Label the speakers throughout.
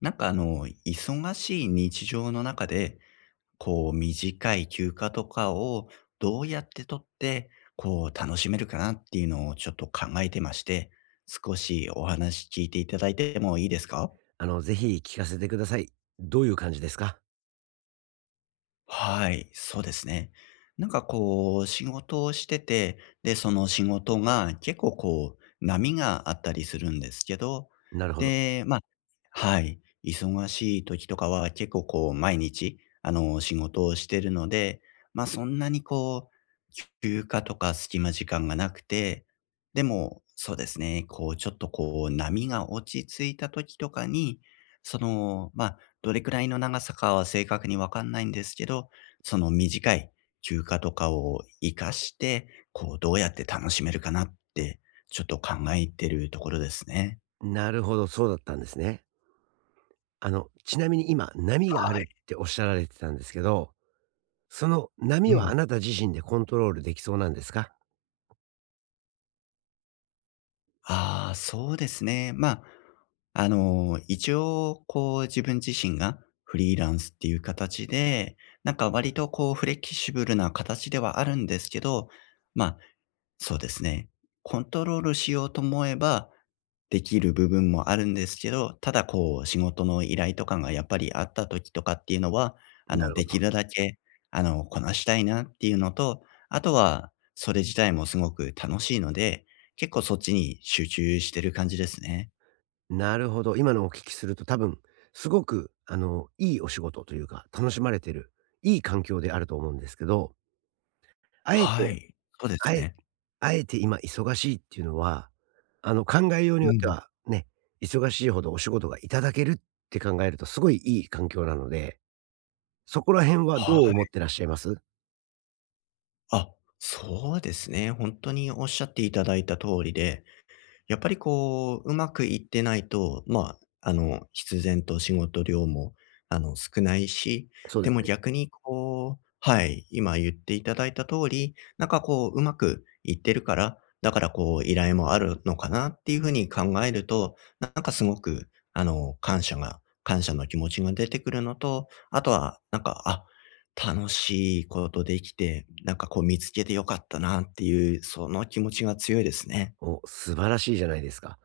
Speaker 1: 忙しい日常の中で、短い休暇とかをどうやって取って、楽しめるかなっていうのをちょっと考えてまして、少しお話聞いていただいてもいいですか？
Speaker 2: あの、ぜひ聞かせてください。どういう感じですか？
Speaker 1: はい、そうですね。仕事をしてて、で、その仕事が結構波があったりするんですけど、
Speaker 2: なるほど。
Speaker 1: で、まあ、はい、忙しい時とかは結構毎日、仕事をしてるので、まあそんなにこう、休暇とか隙間時間がなくて、でも、そうですね、こう、ちょっとこう、波が落ち着いた時とかに、その、まあ、どれくらいの長さかは正確にわかんないんですけど、その短い休暇とかを活かして、どうやって楽しめるかなって、ちょっと考えてるところですね。
Speaker 2: なるほど、そうだったんですね。あの、ちなみに今、波があるっておっしゃられてたんですけど、その
Speaker 1: う
Speaker 2: 波は
Speaker 1: ん。
Speaker 2: あなた自身でコントロールできそうなんですか？
Speaker 1: ああ、そうですね。一応、自分自身がフリーランスっていう形で、なんか割とフレキシブルな形ではあるんですけど、まあ、そうですね。コントロールしようと思えば、できる部分もあるんですけど、ただ仕事の依頼とかがやっぱりあった時とかっていうのは、
Speaker 2: なるほ
Speaker 1: でき
Speaker 2: ど。
Speaker 1: るだけ、こなしたいなっていうのと、あとは、それ自体もすごく楽しいので、結構そっちに集中してる感じですね。
Speaker 2: なるほど。今のお聞きすると多分、すごく、あの、いいお仕事というか、楽しまれてる、いい環境であると思うんですけど、あえ
Speaker 1: は
Speaker 2: て、
Speaker 1: い。そうで
Speaker 2: あ
Speaker 1: す
Speaker 2: え
Speaker 1: ね。
Speaker 2: あえて今忙しいっていうのは、あの、考えように
Speaker 1: う
Speaker 2: よって
Speaker 1: ん。
Speaker 2: は、ね、忙しいほどお仕事がいただけるって考えると、すごいいい環境なので、そこら辺はど
Speaker 1: は
Speaker 2: う思
Speaker 1: い。
Speaker 2: ってらっしゃいます
Speaker 1: あ、そうですね。本当におっしゃっていただいた通りで、やっぱりうまくいってないと、必然と仕事量も、少ないし、
Speaker 2: そうで
Speaker 1: で
Speaker 2: す
Speaker 1: も
Speaker 2: ね。
Speaker 1: 逆にはい、今言っていただいた通り、うまくいってるから、だから依頼もあるのかなっていう風に考えると、なんかすごく、感謝の気持ちが出てくるのと、あとはなんか、あ、楽しいことできて、見つけてよかったなっていう、その気持ちが強いですね。
Speaker 2: お、素晴らしいじゃないですか。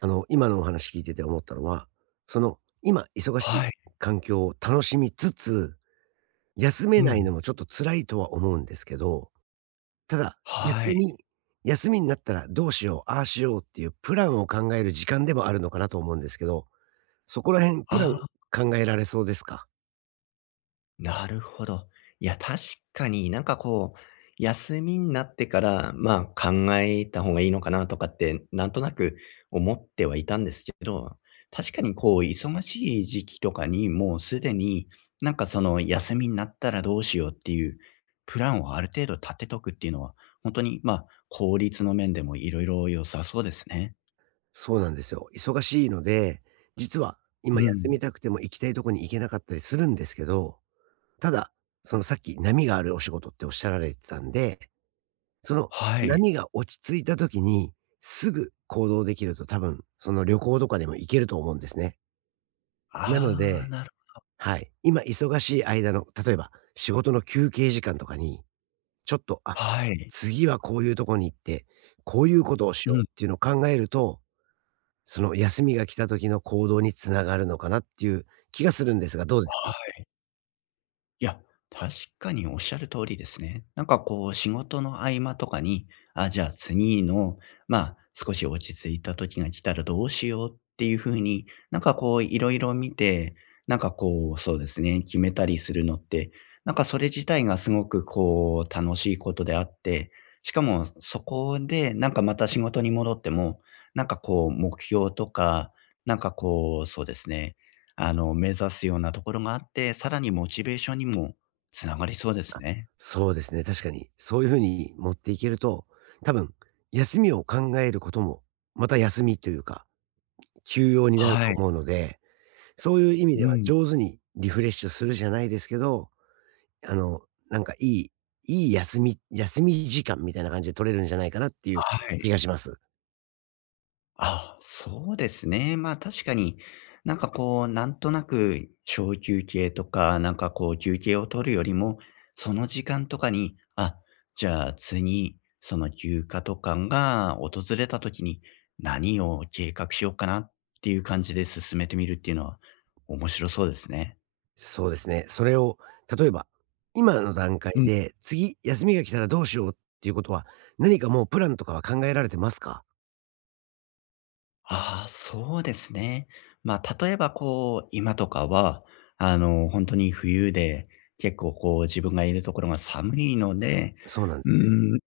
Speaker 2: あの、今のお話聞いてて思ったのは、その、今忙しい
Speaker 1: はい。
Speaker 2: 環境を楽しみつつ、休
Speaker 1: う
Speaker 2: めないの
Speaker 1: ん。
Speaker 2: もちょっと辛いとは思うんですけど、ただ、逆
Speaker 1: はい。
Speaker 2: に、休みになったらどうしよう、ああしようっていうプランを考える時間でもあるのかなと思うんですけど、そこら辺プラン
Speaker 1: ああ、
Speaker 2: 考えられそうですか？
Speaker 1: なるほど。いや、確かに休みになってから、まあ、考えた方がいいのかなとかって、なんとなく思ってはいたんですけど、確かに忙しい時期とかに、もうすでに、休みになったらどうしようっていう、プランをある程度立てとくっていうのは、本当に、まあ、効率の面でもいろいろ良さそうですね。
Speaker 2: そうなんですよ。忙しいので、実は今
Speaker 1: う
Speaker 2: 休み
Speaker 1: ん。
Speaker 2: たくても行きたいとこに行けなかったりするんですけど、ただ、そのさっき波があるお仕事っておっしゃられてたんで、その
Speaker 1: はい。
Speaker 2: 波が落ち着いた時に、すぐ行動できると多分、その旅行とかでも行けると思うんですね。なの
Speaker 1: ああ、
Speaker 2: で、
Speaker 1: なる
Speaker 2: はい、今忙しい間の、例えば仕事の休憩時間とかに、ちょっと、あ、
Speaker 1: はい。
Speaker 2: 次はこういうとこに行って、こういうことをし
Speaker 1: う
Speaker 2: よう
Speaker 1: ん。
Speaker 2: っていうのを考えると、その休みが来た時の行動につながるのかなっていう気がするんですが、どうですか？
Speaker 1: はい。いや、確かにおっしゃる通りですね。仕事の合間とかに、あ、じゃあ次の、まあ、少し落ち着いた時が来たらどうしようっていう風に、いろいろ見て、そうですね、決めたりするのって、なんかそれ自体がすごく楽しいことであって、しかもそこで、なんかまた仕事に戻っても、目標とか、なんかこう、そうですね、目指すようなところがあって、さらにモチベーションにもつながりそうですね。
Speaker 2: そうですね、確かに。そういうふうに持っていけると、多分休みを考えることも、また休みというか、休養になる
Speaker 1: は
Speaker 2: と
Speaker 1: い。
Speaker 2: 思うので、そういう意味
Speaker 1: う
Speaker 2: では
Speaker 1: ん。
Speaker 2: 上手にリフレッシュするじゃないですけど、あの、なんかいい休み時間みたいな感じで取れるんじゃないかなっていう
Speaker 1: は
Speaker 2: 気が
Speaker 1: い。
Speaker 2: します。
Speaker 1: あ、そうですね。まあ、確かに、なんとなく小休憩とか、休憩を取るよりも、その時間とかに、あ、じゃあ次、その休暇とかが訪れた時に何を計画しようかなっていう感じで進めてみるっていうのは面白そうですね。
Speaker 2: そうですね。それを例えば、今の段階
Speaker 1: うん。
Speaker 2: で、次休みが来たらどうしようっていうことは、何かもうプランとかは考えられてますか？
Speaker 1: ああ、そうですね。まあ、例えば今とかは、あの、本当に冬で、結構自分がいるところが寒いので、
Speaker 2: そうなんで
Speaker 1: う
Speaker 2: す。
Speaker 1: ん。ーん、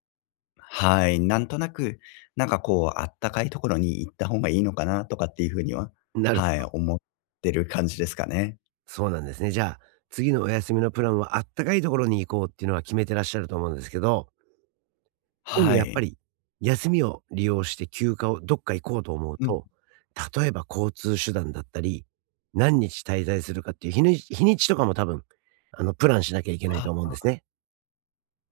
Speaker 1: はい、なんとなく、あったかいところに行った方がいいのかなとかっていう風には、
Speaker 2: なるほ
Speaker 1: はい、
Speaker 2: ど。
Speaker 1: 思ってる感じですかね。
Speaker 2: そうなんですね。じゃあ、次のお休みのプランはあったかいところに行こうっていうのは決めてらっしゃると思うんですけど今度
Speaker 1: は
Speaker 2: やっぱ
Speaker 1: い。
Speaker 2: り、休みを利用して休暇をどっか行こうと思う
Speaker 1: うん。
Speaker 2: と、例えば交通手段だったり、何日滞在するかっていう日にちとかも多分、あの、プランしなきゃいけない
Speaker 1: あ、
Speaker 2: と思うんですね。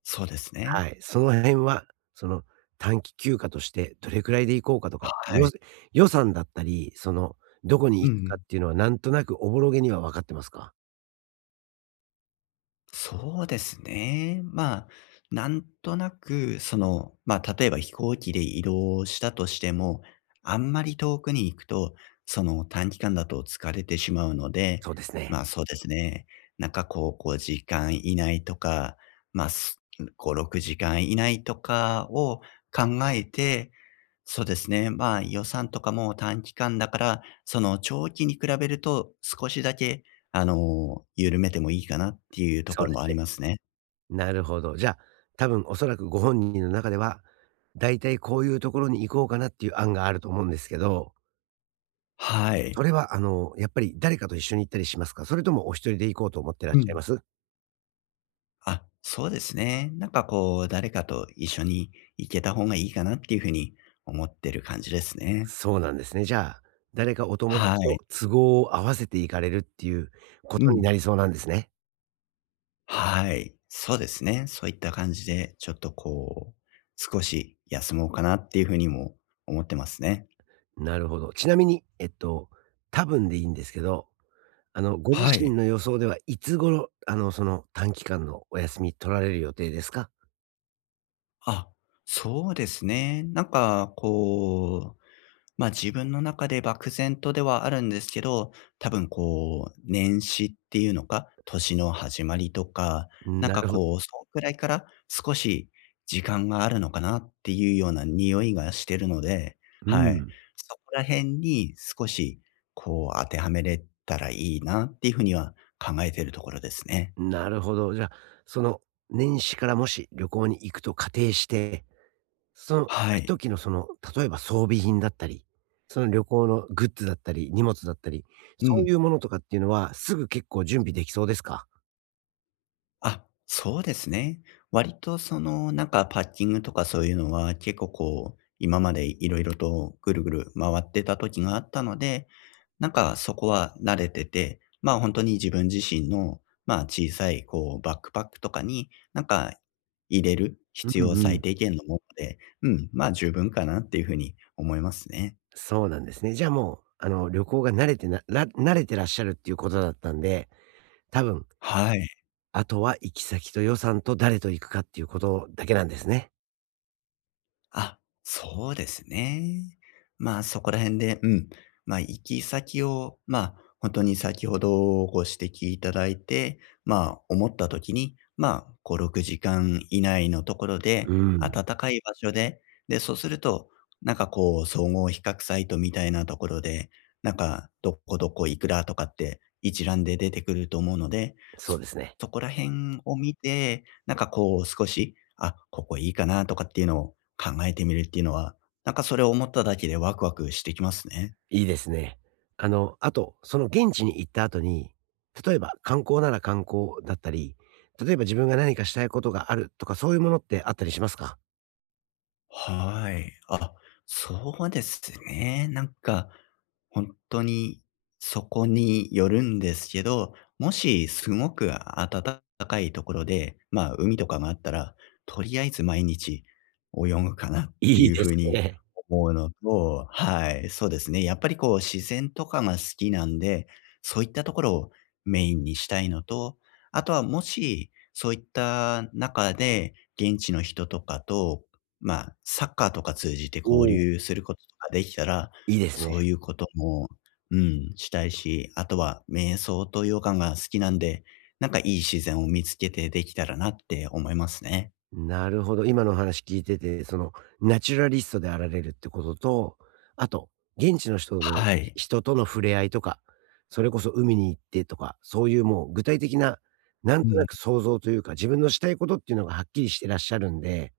Speaker 1: そうですね。
Speaker 2: はい。その辺は、その、短期休暇としてどれくらいで行こうかとか、
Speaker 1: はい。
Speaker 2: 予算だったり、その、どこに
Speaker 1: うん
Speaker 2: 行
Speaker 1: う
Speaker 2: くかっ
Speaker 1: ん。
Speaker 2: ていうのはなんとなくおぼろげには分かってますか？
Speaker 1: そうですね。まあ、なんとなく、例えば飛行機で移動したとしても、あんまり遠くに行くと、その短期間だと疲れてしまうので、
Speaker 2: そうですね。
Speaker 1: まあそうですね。時間以内とか、まあす5、6時間以内とかを考えて、そうですね。まあ、予算とかも短期間だから、その長期に比べると少しだけ、緩めてもいいかなっていうと
Speaker 2: そ
Speaker 1: こ
Speaker 2: う
Speaker 1: ろ
Speaker 2: で
Speaker 1: もあ
Speaker 2: す
Speaker 1: り
Speaker 2: ね。
Speaker 1: ますね。
Speaker 2: なるほど。じゃあ、多分おそらくご本人の中では、だいたいこういうところに行こうかなっていう案があると思うんですけど、
Speaker 1: は
Speaker 2: そ
Speaker 1: い。
Speaker 2: れはあの、やっぱり誰かと一緒に行ったりしますか？それともお一人で行こうと思ってらっ
Speaker 1: う
Speaker 2: しゃい
Speaker 1: ん。
Speaker 2: ます？
Speaker 1: あ、そうですね。誰かと一緒に行けた方がいいかなっていうふうに思ってる感じですね。
Speaker 2: そうなんですね。じゃあ、誰かお友
Speaker 1: は
Speaker 2: 達と
Speaker 1: い。
Speaker 2: 都合を合わせて行かれるっていうこ
Speaker 1: う
Speaker 2: とにな
Speaker 1: ん。
Speaker 2: りそうなんですね。
Speaker 1: はい。そうですね。そういった感じで、ちょっとこう、少し休もうかなっていうふうにも思ってますね。
Speaker 2: なるほど。ちなみに、多分でいいんですけど、あの、ご自
Speaker 1: は
Speaker 2: 身
Speaker 1: い。
Speaker 2: の予想ではいつ頃、あの、その短期間のお休み取られる予定ですか？
Speaker 1: あ、そうですね。自分の中で漠然とではあるんですけど、多分年始っていうのか、年の始まりとか、
Speaker 2: なるほど。
Speaker 1: そのくらいから少し時間があるのかなっていうような匂いがしてるので、
Speaker 2: う
Speaker 1: はい。
Speaker 2: ん。
Speaker 1: そこら辺に少し、当てはめれたらいいなっていうふうには考えてるところですね。
Speaker 2: なるほど。じゃあ、その、年始からもし旅行に行くと仮定して、その行
Speaker 1: は
Speaker 2: く
Speaker 1: い。
Speaker 2: 時のその、例えば装備品だったり、その旅行のグッズだったり、荷物だったり、
Speaker 1: う
Speaker 2: そう
Speaker 1: ん。
Speaker 2: いうものとかっていうのは、すぐ結構準備できそうですか？
Speaker 1: あ、そうですね。割となんかパッキングとかそういうのは結構今までいろいろとぐるぐる回ってた時があったので、なんかそこは慣れてて、まあ本当に自分自身の、まあ小さいバックパックとかに、なんか入れる
Speaker 2: う
Speaker 1: 必要
Speaker 2: んうん。
Speaker 1: 最低限のもので、うん、まあ十分かなっていうふうに思いますね。
Speaker 2: そうなんですね。じゃあもう、あの、旅行が慣れてらっしゃるっていうことだったんで、多分、
Speaker 1: はい。
Speaker 2: あとは行き先と予算と誰と行くかっていうことだけなんですね。
Speaker 1: あ、そうですね。まあ、そこら辺で、うん。まあ、行き先を、まあ、本当に先ほどご指摘いただいて、まあ、思った時に、まあ、5、6時間以内のところ
Speaker 2: う
Speaker 1: で、
Speaker 2: ん、
Speaker 1: 暖かい場所で、で、そうすると、総合比較サイトみたいなところで、なんか、どこどこいくらとかって一覧で出てくると思うので、
Speaker 2: そ
Speaker 1: そ
Speaker 2: うですね。
Speaker 1: そこら辺を見て、少し、あ、ここいいかなとかっていうのを考えてみるっていうのは、なんかそれを思っただけでワクワクしてきますね。
Speaker 2: いいですね。あの、あと、その現地に行った後に、例えば観光なら観光だったり、例えば自分が何かしたいことがあるとか、そういうものってあったりしますか？
Speaker 1: はい。あ、そうですね。なんか、本当にそこによるんですけど、もしすごく暖かいところで、まあ、海とかがあったら、とりあえず毎日泳ぐかなっ て
Speaker 2: いい
Speaker 1: いう
Speaker 2: で
Speaker 1: 風
Speaker 2: す
Speaker 1: に
Speaker 2: ね。
Speaker 1: 思うのと、はい、そうですね。やっぱり自然とかが好きなんで、そういったところをメインにしたいのと、あとはもし、そういった中で現地の人とかと、まあ、サッカーとか通じて交
Speaker 2: おお、
Speaker 1: 流することとかできたら、
Speaker 2: いいですね。
Speaker 1: そういうことも、うん、したいし、あとは瞑想とヨガが好きなんで、なんかいい自然を見つけてできたらなって思いますね。
Speaker 2: なるほど。今のお話聞いてて、そのナチュラリストであられるってことと、あと、現地の人の
Speaker 1: はい。
Speaker 2: 人との触れ合いとか、それこそ海に行ってとか、そういうもう具体的な、なん
Speaker 1: う
Speaker 2: とな
Speaker 1: ん。
Speaker 2: く想像というか、自分のしたいことっていうのがはっきりしてらっしゃるんで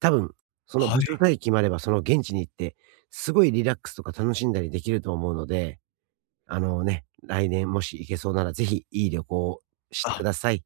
Speaker 2: 多分、その
Speaker 1: は
Speaker 2: 場所
Speaker 1: い。
Speaker 2: さえ決まれば、その現地に行って、すごいリラックスとか楽しんだりできると思うので、あのね、来年もし行けそうなら、ぜひいい旅行をし
Speaker 1: あ
Speaker 2: てください。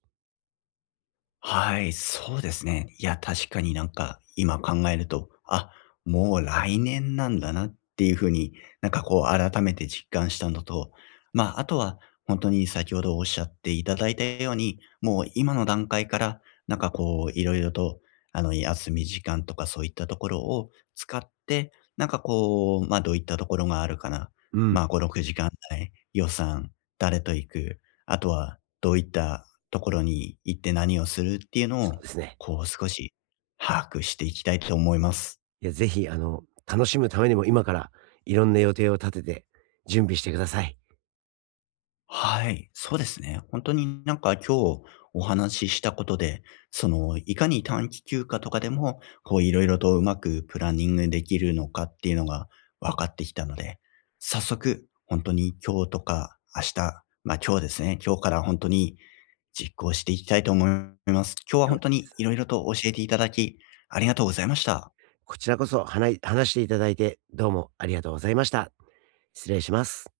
Speaker 1: はい、そうですね。いや、確かになんか今考えると、あ、もう来年なんだなっていう風に、改めて実感したのと、まあ、あとは本当に先ほどおっしゃっていただいたように、もう今の段階から、色々と、休み時間とかそういったところを使って、どういったところがあるかな、
Speaker 2: うん、
Speaker 1: まあ、5、6時間内、予算、誰と行く、あとはどういったところに行って何をするっていうの
Speaker 2: そう
Speaker 1: を、
Speaker 2: ですね。
Speaker 1: 少し把握していきたいと思います。
Speaker 2: いや、ぜひあの、楽しむためにも今から、いろんな予定を立てて準備してください。
Speaker 1: はい、そうですね。本当になんか今日お話ししたことで、その、いかに短期休暇とかでも、いろいろとうまくプランニングできるのかっていうのが分かってきたので、早速本当に今日とか明日、今日ですね、今日から本当に実行していきたいと思います。今日は
Speaker 2: よか
Speaker 1: 本
Speaker 2: っ
Speaker 1: 当
Speaker 2: たで
Speaker 1: に
Speaker 2: す。
Speaker 1: いろいろと教えていただき、ありがとうございました。
Speaker 2: こちらこそ、はない話していただいて、どうもありがとうございました。失礼します。